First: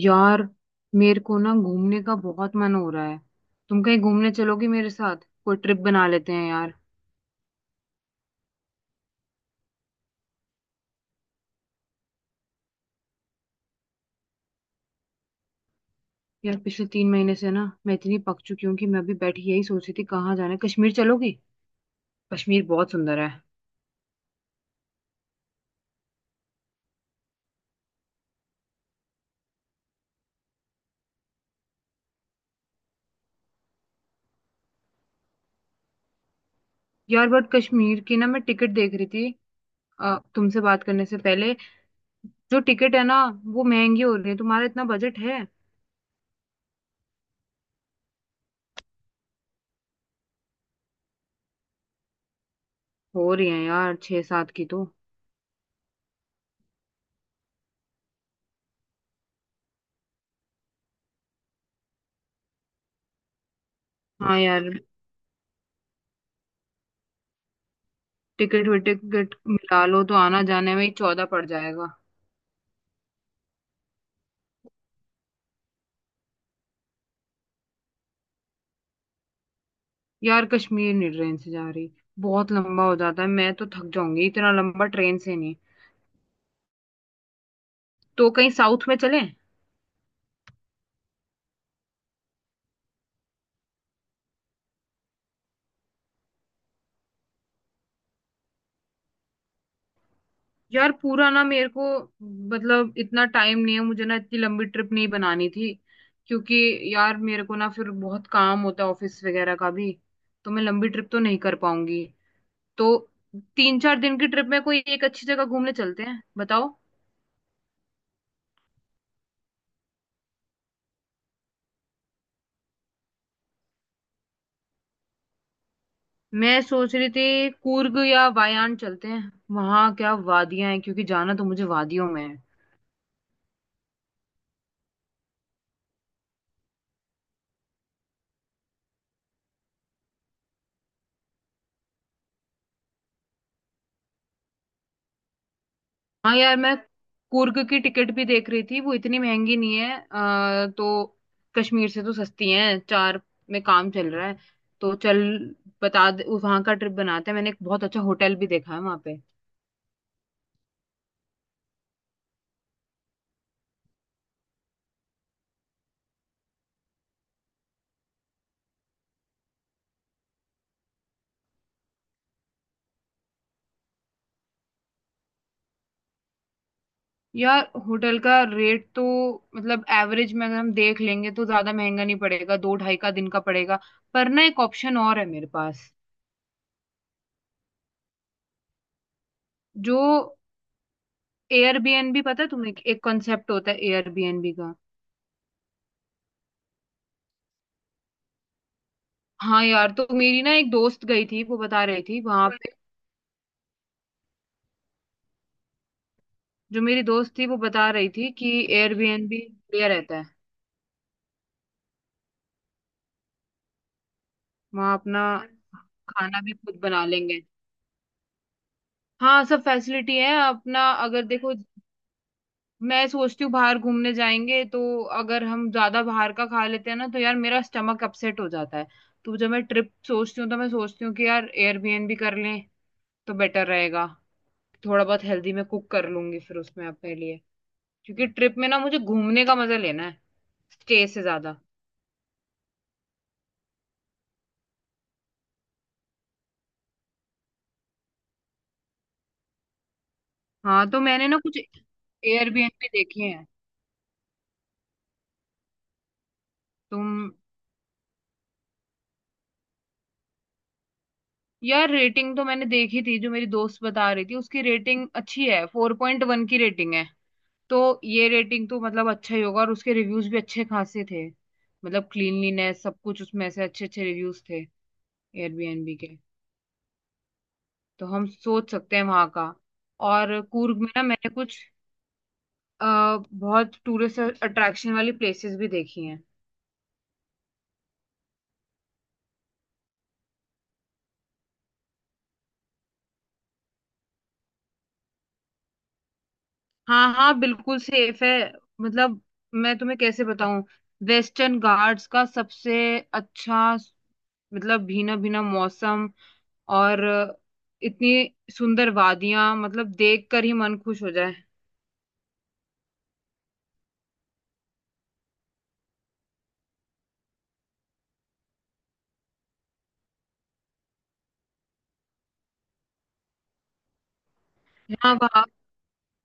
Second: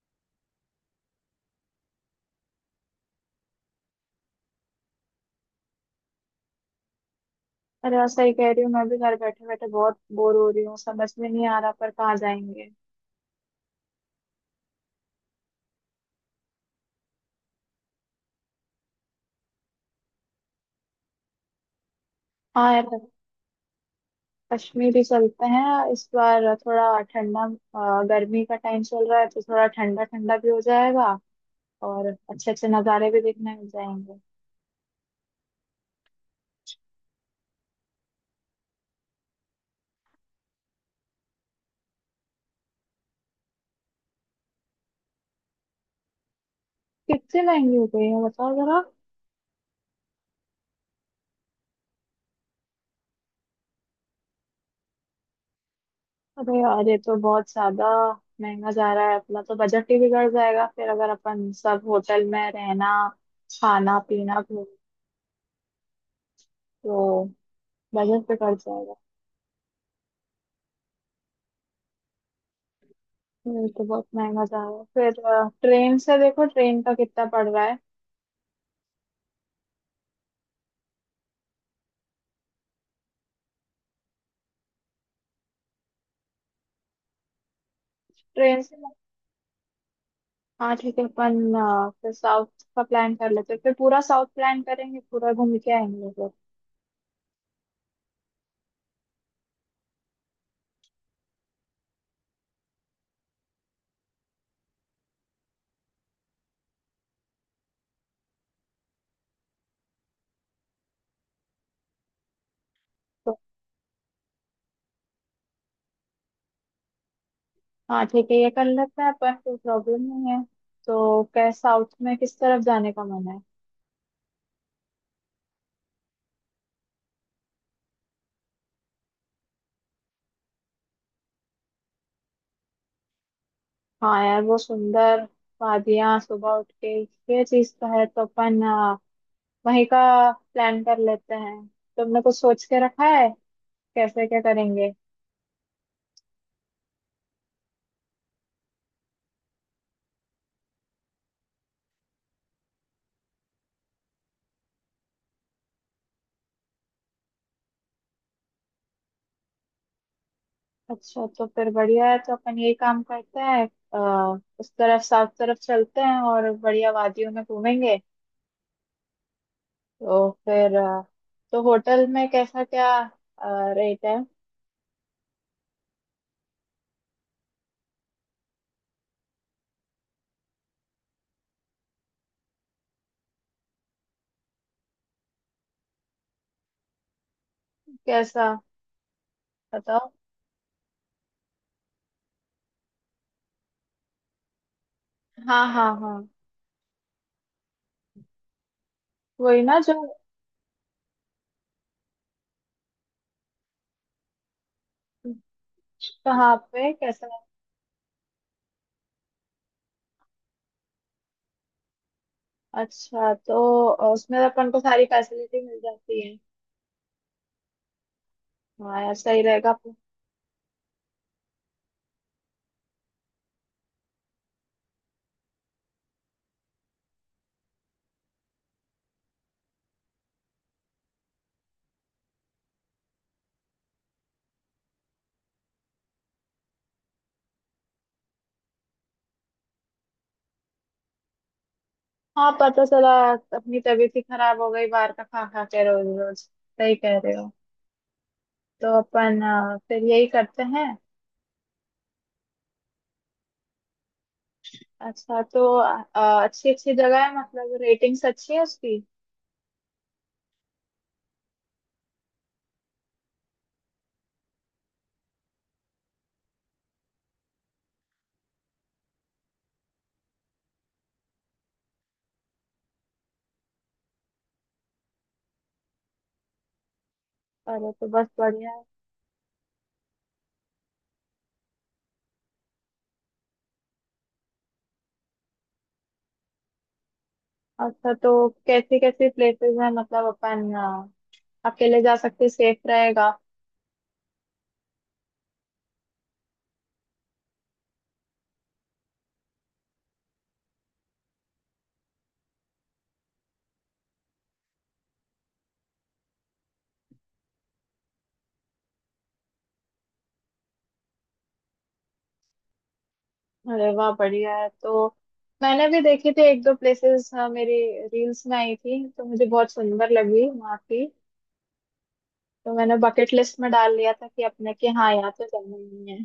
यार, मेरे को ना घूमने का बहुत मन हो रहा है। तुम कहीं घूमने चलोगी मेरे साथ? कोई ट्रिप बना लेते हैं यार। अरे यार, सही कह रही हूँ। मैं भी घर बैठे बैठे बहुत बोर हो रही हूँ। समझ में नहीं आ रहा पर कहाँ जाएंगे? यार, पिछले 3 महीने से ना मैं इतनी पक चुकी हूँ कि मैं भी बैठी यही सोच रही थी कहाँ जाना है। कश्मीर चलोगी? कश्मीर हाँ यार, बहुत सुंदर है। कश्मीर ही चलते हैं इस बार। थोड़ा ठंडा, गर्मी का टाइम चल रहा है तो थोड़ा ठंडा ठंडा भी हो जाएगा और अच्छे अच्छे नज़ारे भी देखने मिल जाएंगे। यार बट कश्मीर की ना मैं टिकट देख रही थी, तुमसे बात करने से पहले। जो टिकट है ना, वो महंगी हो रही है। तुम्हारा इतना बजट है? कितने महंगी हो गई है, बताओ जरा। हो रही है यार, छह सात की तो। अरे यार, ये तो बहुत ज्यादा महंगा जा रहा है। अपना तो बजट ही बिगड़ जाएगा फिर, अगर अपन सब होटल में रहना, खाना हाँ पीना भी, यार। तो बजट बिगड़ टिकट जाएगा। विकट मिला लो तो आना जाने में ही 14 पड़ जाएगा। ये तो बहुत महंगा जा रहा है। फिर ट्रेन से देखो, ट्रेन का कितना पड़ रहा है। यार कश्मीर नहीं, ट्रेन से जा रही। बहुत लंबा हो जाता है, मैं तो थक जाऊंगी, इतना लंबा ट्रेन से नहीं। तो कहीं ट्रेन से। साउथ में चलें? हाँ ठीक है, अपन फिर साउथ का प्लान कर लेते हैं। फिर पूरा साउथ प्लान करेंगे, पूरा घूम के आएंगे फिर। यार, पूरा ना मेरे को, मतलब इतना टाइम नहीं है मुझे ना, इतनी लंबी ट्रिप नहीं बनानी थी, क्योंकि यार मेरे को ना फिर बहुत काम होता है ऑफिस वगैरह का भी। तो मैं लंबी ट्रिप तो नहीं कर पाऊंगी, तो तो 3-4 दिन की ट्रिप में कोई एक अच्छी जगह घूमने चलते हैं, बताओ। हाँ ठीक है, ये कर लेते हैं अपन। कोई प्रॉब्लम नहीं है। तो क्या साउथ में किस तरफ जाने का मन है? मैं सोच रही थी कूर्ग या वायान चलते हैं, वहां क्या वादियां हैं, क्योंकि जाना तो मुझे वादियों में है। हाँ यार, वो सुंदर वादियाँ, सुबह उठ के ये चीज तो है। तो अपन वहीं का प्लान कर लेते हैं। तुमने कुछ सोच के रखा है? कैसे क्या करेंगे? हाँ यार, मैं कुर्ग की टिकट भी देख रही थी, वो इतनी महंगी नहीं है, तो कश्मीर से तो सस्ती है, चार में काम चल रहा है। तो चल, बता दे, वहां का ट्रिप बनाते हैं। मैंने एक बहुत अच्छा होटल भी देखा है वहां पे। अच्छा तो फिर बढ़िया है। तो अपन ये काम करते हैं, उस तरफ साउथ तरफ चलते हैं और बढ़िया वादियों में घूमेंगे। तो फिर तो होटल में कैसा क्या रेट है? यार होटल का रेट तो, मतलब एवरेज में अगर हम देख लेंगे तो ज्यादा महंगा नहीं पड़ेगा, दो ढाई का दिन का पड़ेगा। पर ना एक ऑप्शन और है मेरे पास। कैसा, जो बताओ। एयरबीएनबी, पता है तुम्हें, एक कॉन्सेप्ट होता है एयरबीएनबी का। हाँ हाँ हाँ, वही हाँ ना यार, जो। तो मेरी ना एक दोस्त गई थी, वो बता रही थी वहां पे। कहाँ जो पे मेरी कैसा दोस्त है? थी वो बता रही थी कि एयरबीएनबी बढ़िया रहता है। अच्छा, तो उसमें अपन को वहाँ सारी अपना फैसिलिटी मिल जाती है। खाना भी खुद बना लेंगे। हाँ यार, सही हाँ, सब रहेगा अपन-। फैसिलिटी है। अपना अगर देखो, मैं सोचती हूँ बाहर घूमने जाएंगे, तो अगर हम ज्यादा बाहर का खा लेते हैं ना तो यार मेरा स्टमक अपसेट हो जाता है। तो जब मैं ट्रिप सोचती हूँ तो मैं सोचती हूँ कि यार एयरबीएनबी कर लें तो बेटर रहेगा। थोड़ा बहुत हेल्दी मैं कुक कर लूंगी फिर उसमें अपने लिए, क्योंकि ट्रिप में ना मुझे घूमने का मजा लेना है स्टे से ज्यादा। हाँ, पता चला अपनी तबीयत ही खराब हो गई बाहर का खा खा के रोज रोज। सही कह रहे हो। तो अपन फिर यही करते हाँ, हैं। तो मैंने ना कुछ एयरबीएनबी देखे हैं। अच्छा तो, अच्छी अच्छी जगह तुम? है मतलब? रेटिंग्स अच्छी है उसकी? यार रेटिंग तो मैंने देखी थी, जो मेरी दोस्त बता रही थी उसकी रेटिंग अच्छी है, 4.1 की रेटिंग है। तो ये रेटिंग तो मतलब अच्छा ही होगा, और उसके रिव्यूज भी अच्छे खासे थे। मतलब क्लीनलीनेस सब कुछ, उसमें से अच्छे अच्छे रिव्यूज थे एयरबीएनबी के। अरे तो तो हम बस सोच बढ़िया है। सकते हैं वहां का। और कूर्ग में ना मैंने कुछ, बहुत टूरिस्ट अट्रैक्शन वाली प्लेसेस भी देखी हैं। अच्छा, तो कैसी कैसी प्लेसेस हैं? मतलब अपन अकेले जा सकते, सेफ रहेगा? हाँ हाँ, बिल्कुल सेफ है। मतलब, मैं तुम्हें कैसे बताऊं, वेस्टर्न घाट्स का सबसे अच्छा, मतलब भीना-भीना मौसम और इतनी सुंदर वादियां, मतलब देख कर ही मन खुश हो जाए। अरे वाह, बढ़िया है। तो मैंने भी देखी थी एक दो प्लेसेस, मेरी रील्स में आई थी तो मुझे बहुत सुंदर लगी वहाँ की। तो मैंने बकेट लिस्ट में डाल लिया था कि अपने कि हाँ, यहाँ यहाँ वहाँ तो जाना ही है।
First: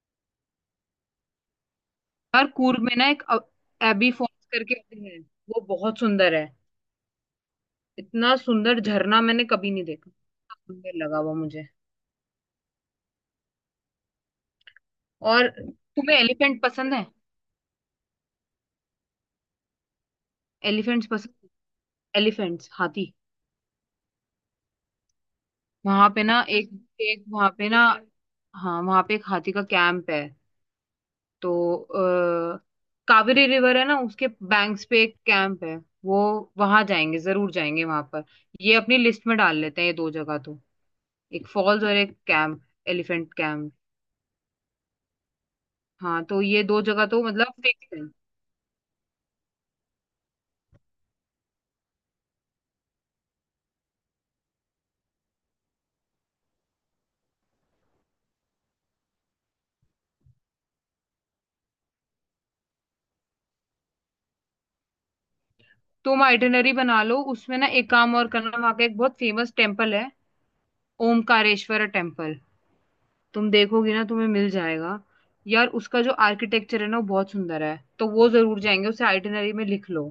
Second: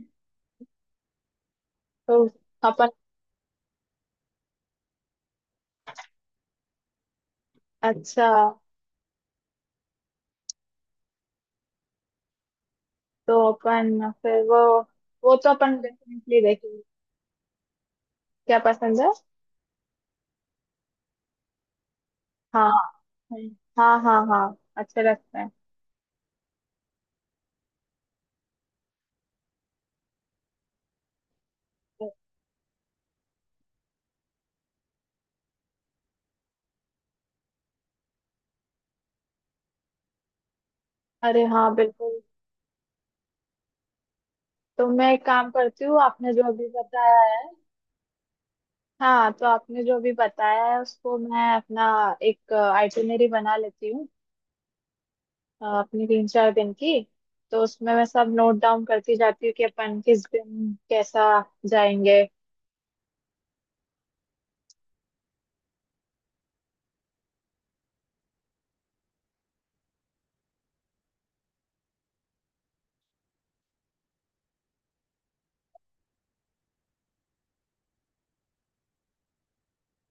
तो हर कूर्ग अपन। में ना एक एबी फॉल्स करके है, वो बहुत सुंदर है। अच्छा। इतना सुंदर झरना मैंने कभी नहीं देखा, सुंदर लगा वो मुझे। तो अपन फिर वो और तो अपन तुम्हें डेफिनेटली एलिफेंट देखेंगे। पसंद है? क्या पसंद है? एलिफेंट्स पसंद? हाँ। एलिफेंट्स, हाथी। हम्म, हाँ हाँ हाँ, अच्छे लगते हैं। वहां पे ना एक एक वहां पे ना हाँ, वहां पे एक हाथी का कैंप है। तो कावेरी रिवर है ना, उसके बैंक्स पे एक कैंप है वो। वहां जाएंगे, जरूर जाएंगे वहां पर। ये अपनी लिस्ट में डाल लेते हैं ये दो जगह तो। अरे एक हाँ फॉल्स और एक बिल्कुल। Camp, elephant camp. तो मैं एक काम करती हूँ, हाँ आपने तो जो ये अभी दो जगह बताया तो है। मतलब फिक्स है। हाँ, तो आपने जो अभी बताया है उसको मैं अपना एक आइटिनरी बना लेती हूँ, अपनी तीन चार दिन की। तो उसमें मैं सब नोट डाउन करती जाती हूँ कि अपन किस दिन कैसा जाएंगे। तुम आइटिनरी बना लो, उसमें ना एक काम और करना, वहां का एक बहुत फेमस टेम्पल है, ओमकारेश्वर टेम्पल। तुम देखोगी ना, तुम्हें मिल जाएगा। यार उसका जो आर्किटेक्चर है ना वो बहुत सुंदर है, तो वो जरूर जाएंगे, उसे आइटिनरी में लिख लो।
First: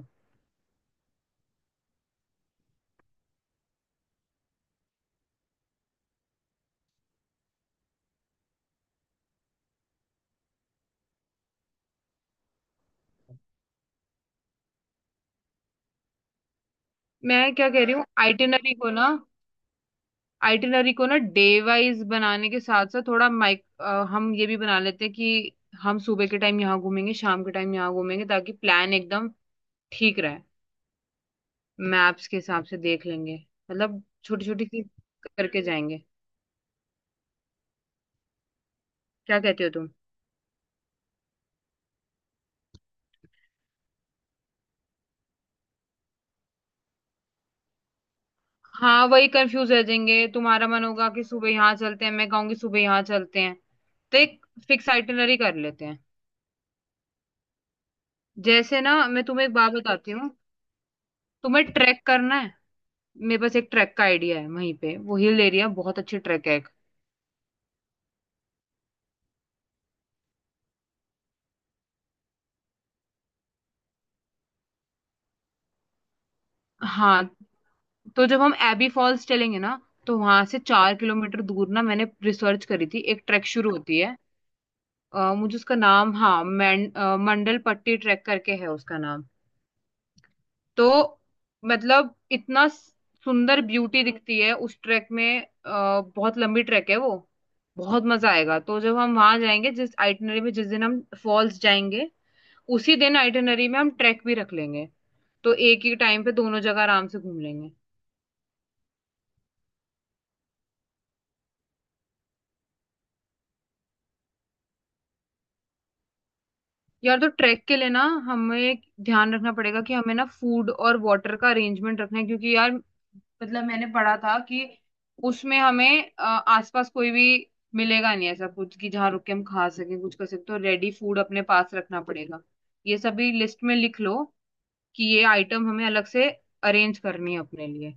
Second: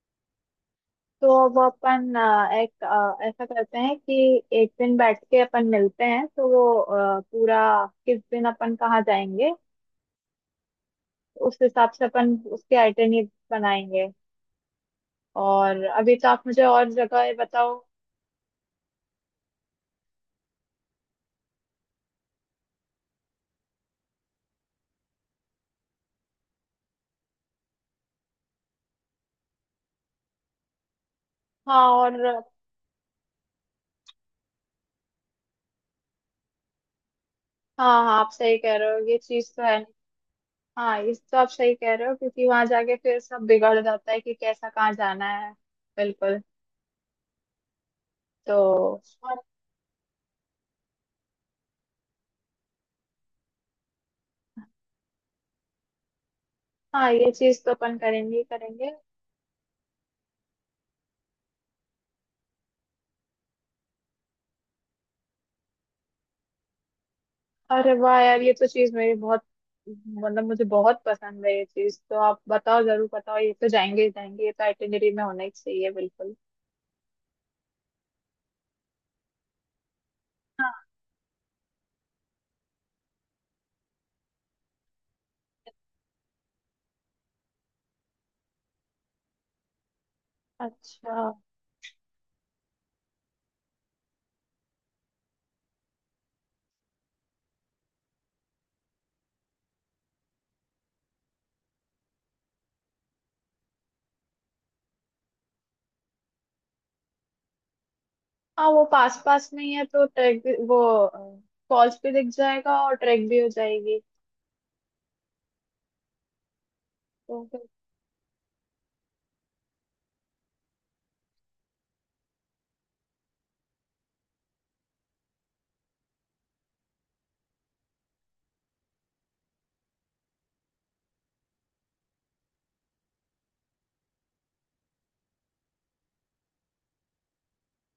तो अब अपन एक ऐसा करते हैं कि एक दिन बैठ के अपन मिलते हैं, तो वो पूरा, किस दिन अपन कहाँ जाएंगे उस हिसाब से अपन उसके आइटनरी बनाएंगे। और अभी तो आप मुझे और जगह ये मैं क्या बताओ। कह रही हूँ, आइटिनरी को ना, आइटिनरी को ना डे वाइज बनाने के साथ साथ थोड़ा माइक, हम ये भी बना लेते हैं कि हम सुबह के टाइम यहाँ घूमेंगे, शाम के टाइम यहाँ घूमेंगे, ताकि प्लान एकदम ठीक रहे। हाँ, और मैप्स के हाँ। हिसाब से देख लेंगे, मतलब छोटी छोटी सी करके जाएंगे। हाँ, आप सही कह रहे हो, ये क्या चीज़ तो कहते हो है। तुम? हाँ, इस तो आप सही कह रहे हो क्योंकि वहां जाके फिर सब बिगड़ जाता है कि कैसा कहाँ जाना है। बिल्कुल। तो। हाँ, वही और। कंफ्यूज रह जाएंगे, तुम्हारा मन होगा कि सुबह यहाँ चलते हैं, मैं कहूंगी सुबह यहाँ चलते हैं। तो एक फिक्स आइटिनरी कर लेते हैं। हाँ, ये चीज़ तो अपन करेंगे ही जैसे करेंगे। ना मैं तुम्हें एक बात बताती हूँ, तुम्हें ट्रैक करना है, मेरे पास एक ट्रैक का आइडिया है, वहीं पे वो हिल एरिया बहुत अच्छी ट्रैक है। अरे वाह यार, ये तो चीज मेरी बहुत, मतलब मुझे बहुत पसंद है। ये चीज तो आप बताओ, जरूर बताओ, ये तो जाएंगे ही जाएंगे। ये तो आइटिनरी में होना ही चाहिए, बिल्कुल। हाँ, तो जब हम एबी फॉल्स चलेंगे ना, तो वहां से हाँ। 4 किलोमीटर दूर ना मैंने रिसर्च करी थी, एक ट्रैक शुरू होती है। मुझे उसका नाम, हाँ, मंडल पट्टी ट्रैक करके है उसका नाम। तो अच्छा। मतलब इतना सुंदर ब्यूटी दिखती है उस ट्रैक में, बहुत लंबी ट्रैक है वो, बहुत मजा आएगा। तो जब हम वहां जाएंगे, जिस आइटनरी में जिस दिन हम फॉल्स जाएंगे, उसी दिन आइटनरी में हम ट्रैक भी रख लेंगे, तो एक ही टाइम पे दोनों जगह आराम से घूम लेंगे। हाँ, वो पास पास में ही है, तो ट्रैक भी वो, फॉल्स भी दिख जाएगा और ट्रैक भी हो जाएगी। यार, तो तो ट्रैक बिल्कुल। के लिए ना हमें ध्यान रखना पड़ेगा कि हमें ना फूड और वाटर का अरेंजमेंट रखना है, क्योंकि यार मतलब मैंने पढ़ा था कि उसमें हमें आसपास कोई भी मिलेगा नहीं, ऐसा कुछ कि जहाँ रुक के हम खा सकें कुछ कर सकते, तो रेडी फूड अपने पास रखना पड़ेगा। ये सभी लिस्ट में लिख लो कि ये आइटम हमें अलग से अरेंज करनी है अपने लिए।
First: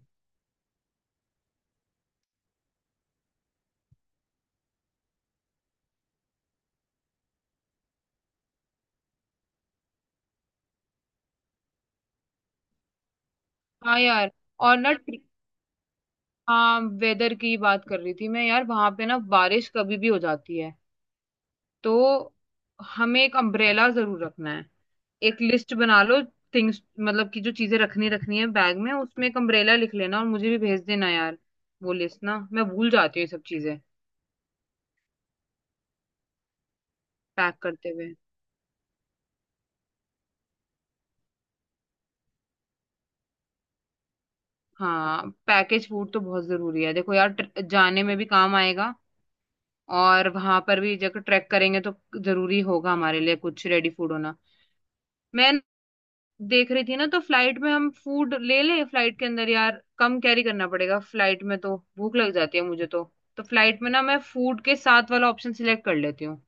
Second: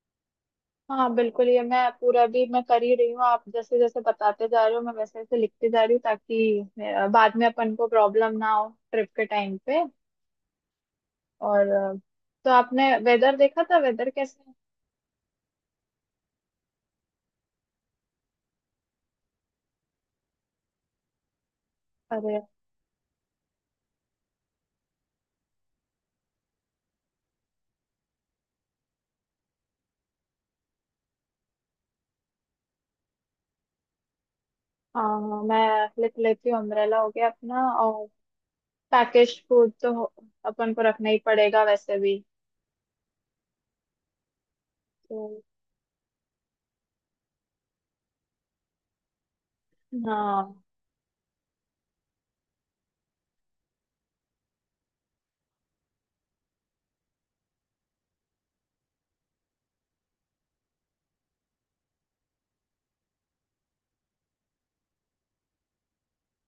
हाँ बिल्कुल, ये मैं पूरा भी मैं कर ही रही हूँ। आप जैसे जैसे बताते जा रहे हो, मैं वैसे वैसे लिखते जा रही हूँ, ताकि बाद में अपन को प्रॉब्लम ना हो ट्रिप के टाइम पे। और तो आपने वेदर देखा था? हाँ वेदर यार। कैसे और ना हाँ, वेदर की बात कर रही थी मैं, यार वहां पे ना बारिश कभी भी हो जाती है, तो है? हमें एक अम्ब्रेला जरूर रखना है। एक लिस्ट बना लो थिंग्स, मतलब कि जो चीजें रखनी रखनी है बैग में, उसमें एक अम्ब्रेला लिख लेना और मुझे भी भेज देना यार, वो लिस्ट ना मैं भूल जाती हूँ ये सब चीजें हाँ, मैं लिख लेती हूँ। अम्ब्रेला हो गया पैक अपना, करते और हुए। पैकेज फूड तो हो-, अपन को रखना ही पड़ेगा वैसे भी। तो हाँ, पैकेज फूड तो बहुत जरूरी है, देखो यार जाने में भी काम आएगा, और हाँ वहां पर भी जब ट्रैक करेंगे तो जरूरी होगा हमारे लिए कुछ रेडी फूड होना। मैं देख रही थी ना, तो फ्लाइट में हम फूड ले ले, फ्लाइट के अंदर यार कम कैरी करना पड़ेगा। फ्लाइट में तो भूख लग जाती है मुझे तो फ्लाइट में ना मैं फूड के साथ वाला ऑप्शन सिलेक्ट कर लेती हूँ।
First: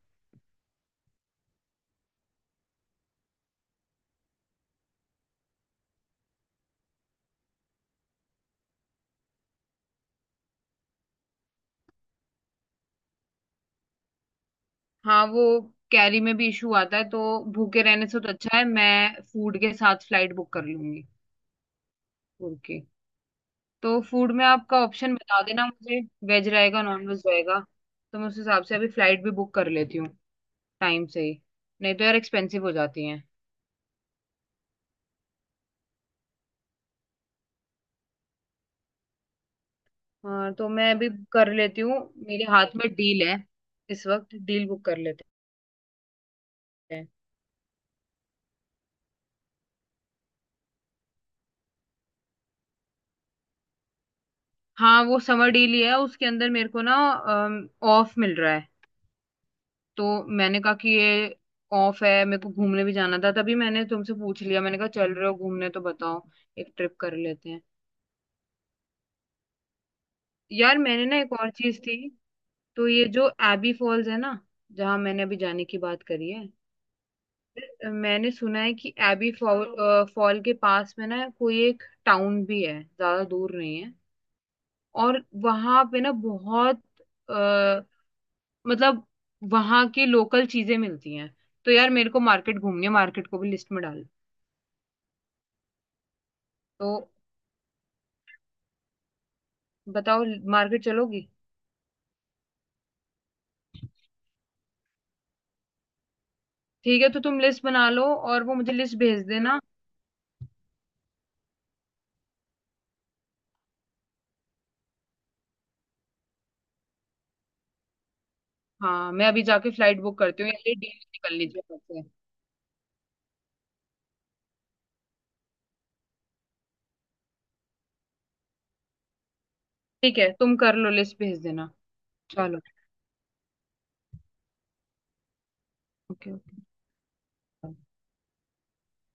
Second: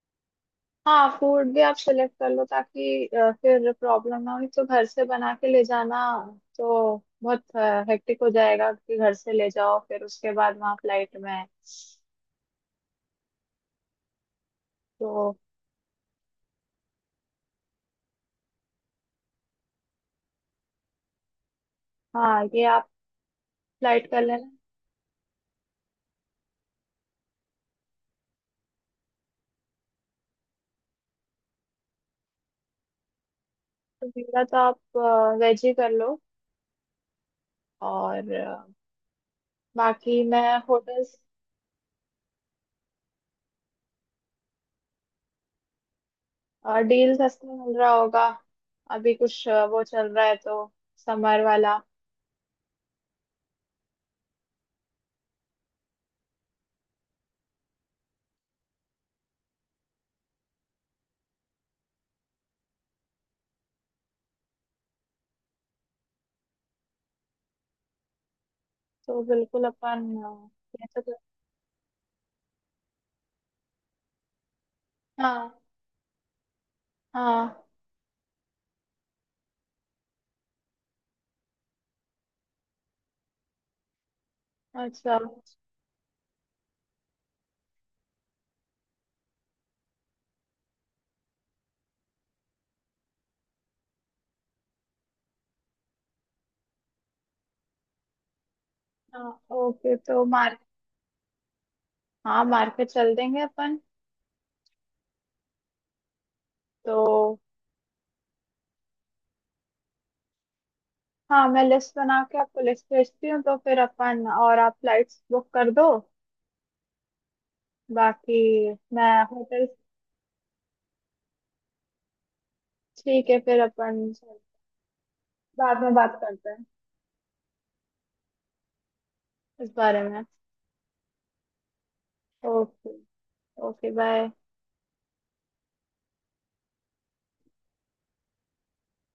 हाँ, फूड भी आप सिलेक्ट कर लो ताकि फिर प्रॉब्लम ना हो। एक तो घर से बना के ले जाना तो बहुत हेक्टिक हो जाएगा कि घर से ले जाओ फिर उसके बाद वहाँ फ्लाइट में है। हाँ, तो वो कैरी में भी इशू आता है, तो भूखे रहने से तो अच्छा है, मैं फूड के साथ फ्लाइट बुक कर लूंगी। हाँ, ये ओके, आप तो फ्लाइट कर फूड में लेना। आपका ऑप्शन बता देना मुझे, वेज रहेगा नॉन वेज रहेगा, तो मैं उस हिसाब से अभी फ्लाइट भी बुक कर लेती हूँ, टाइम से ही, नहीं तो यार एक्सपेंसिव हो जाती है। तो मेरा तो आप वेज ही कर लो, और बाकी मैं हाँ, तो मैं अभी होटल्स। कर लेती हूँ, मेरे हाथ में डील है, इस वक्त डील बुक कर लेते और हैं। डील सस्ते में मिल रहा होगा? अभी कुछ वो चल रहा है तो, समर वाला। हाँ वो समर डील ही है, उसके अंदर मेरे को ना ऑफ मिल रहा है, तो मैंने कहा कि ये ऑफ है, मेरे को घूमने भी जाना था, तभी मैंने तुमसे पूछ लिया, मैंने कहा चल रहे हो घूमने तो बताओ, एक ट्रिप कर लेते हैं। तो बिल्कुल अपन यार, ये तो मैंने ना कर-। एक और चीज थी, तो ये जो एबी फॉल्स है ना, जहाँ मैंने अभी हाँ। जाने की बात करी है, हाँ। मैंने सुना है कि एबी फॉल, फॉल के पास में ना कोई एक टाउन भी है, ज्यादा दूर नहीं है। अच्छा। और वहां पे ना बहुत, आ, मतलब वहां की लोकल चीजें मिलती हैं। तो यार मेरे को मार्केट घूमनी है, मार्केट को भी लिस्ट में डाल। तो हाँ ओके, तो बताओ, मार्क। मार्केट चलोगी? हाँ, मार्केट चल देंगे अपन। ठीक है, तो तुम तो लिस्ट बना लो और वो मुझे लिस्ट भेज देना। हाँ, मैं लिस्ट बना के आपको लिस्ट भेजती हूँ, तो फिर अपन और आप फ्लाइट्स बुक कर दो। बाकी मैं हाँ, मैं अभी होटल। जाके फ्लाइट बुक करती हूँ यार, ये डील निकल लीजिए मुझसे। ठीक है, फिर अपन बाद में बात करते हैं इस बारे ठीक में। है, तुम कर लो, लिस्ट भेज देना। चलो। Okay. Okay bye. Okay. Okay.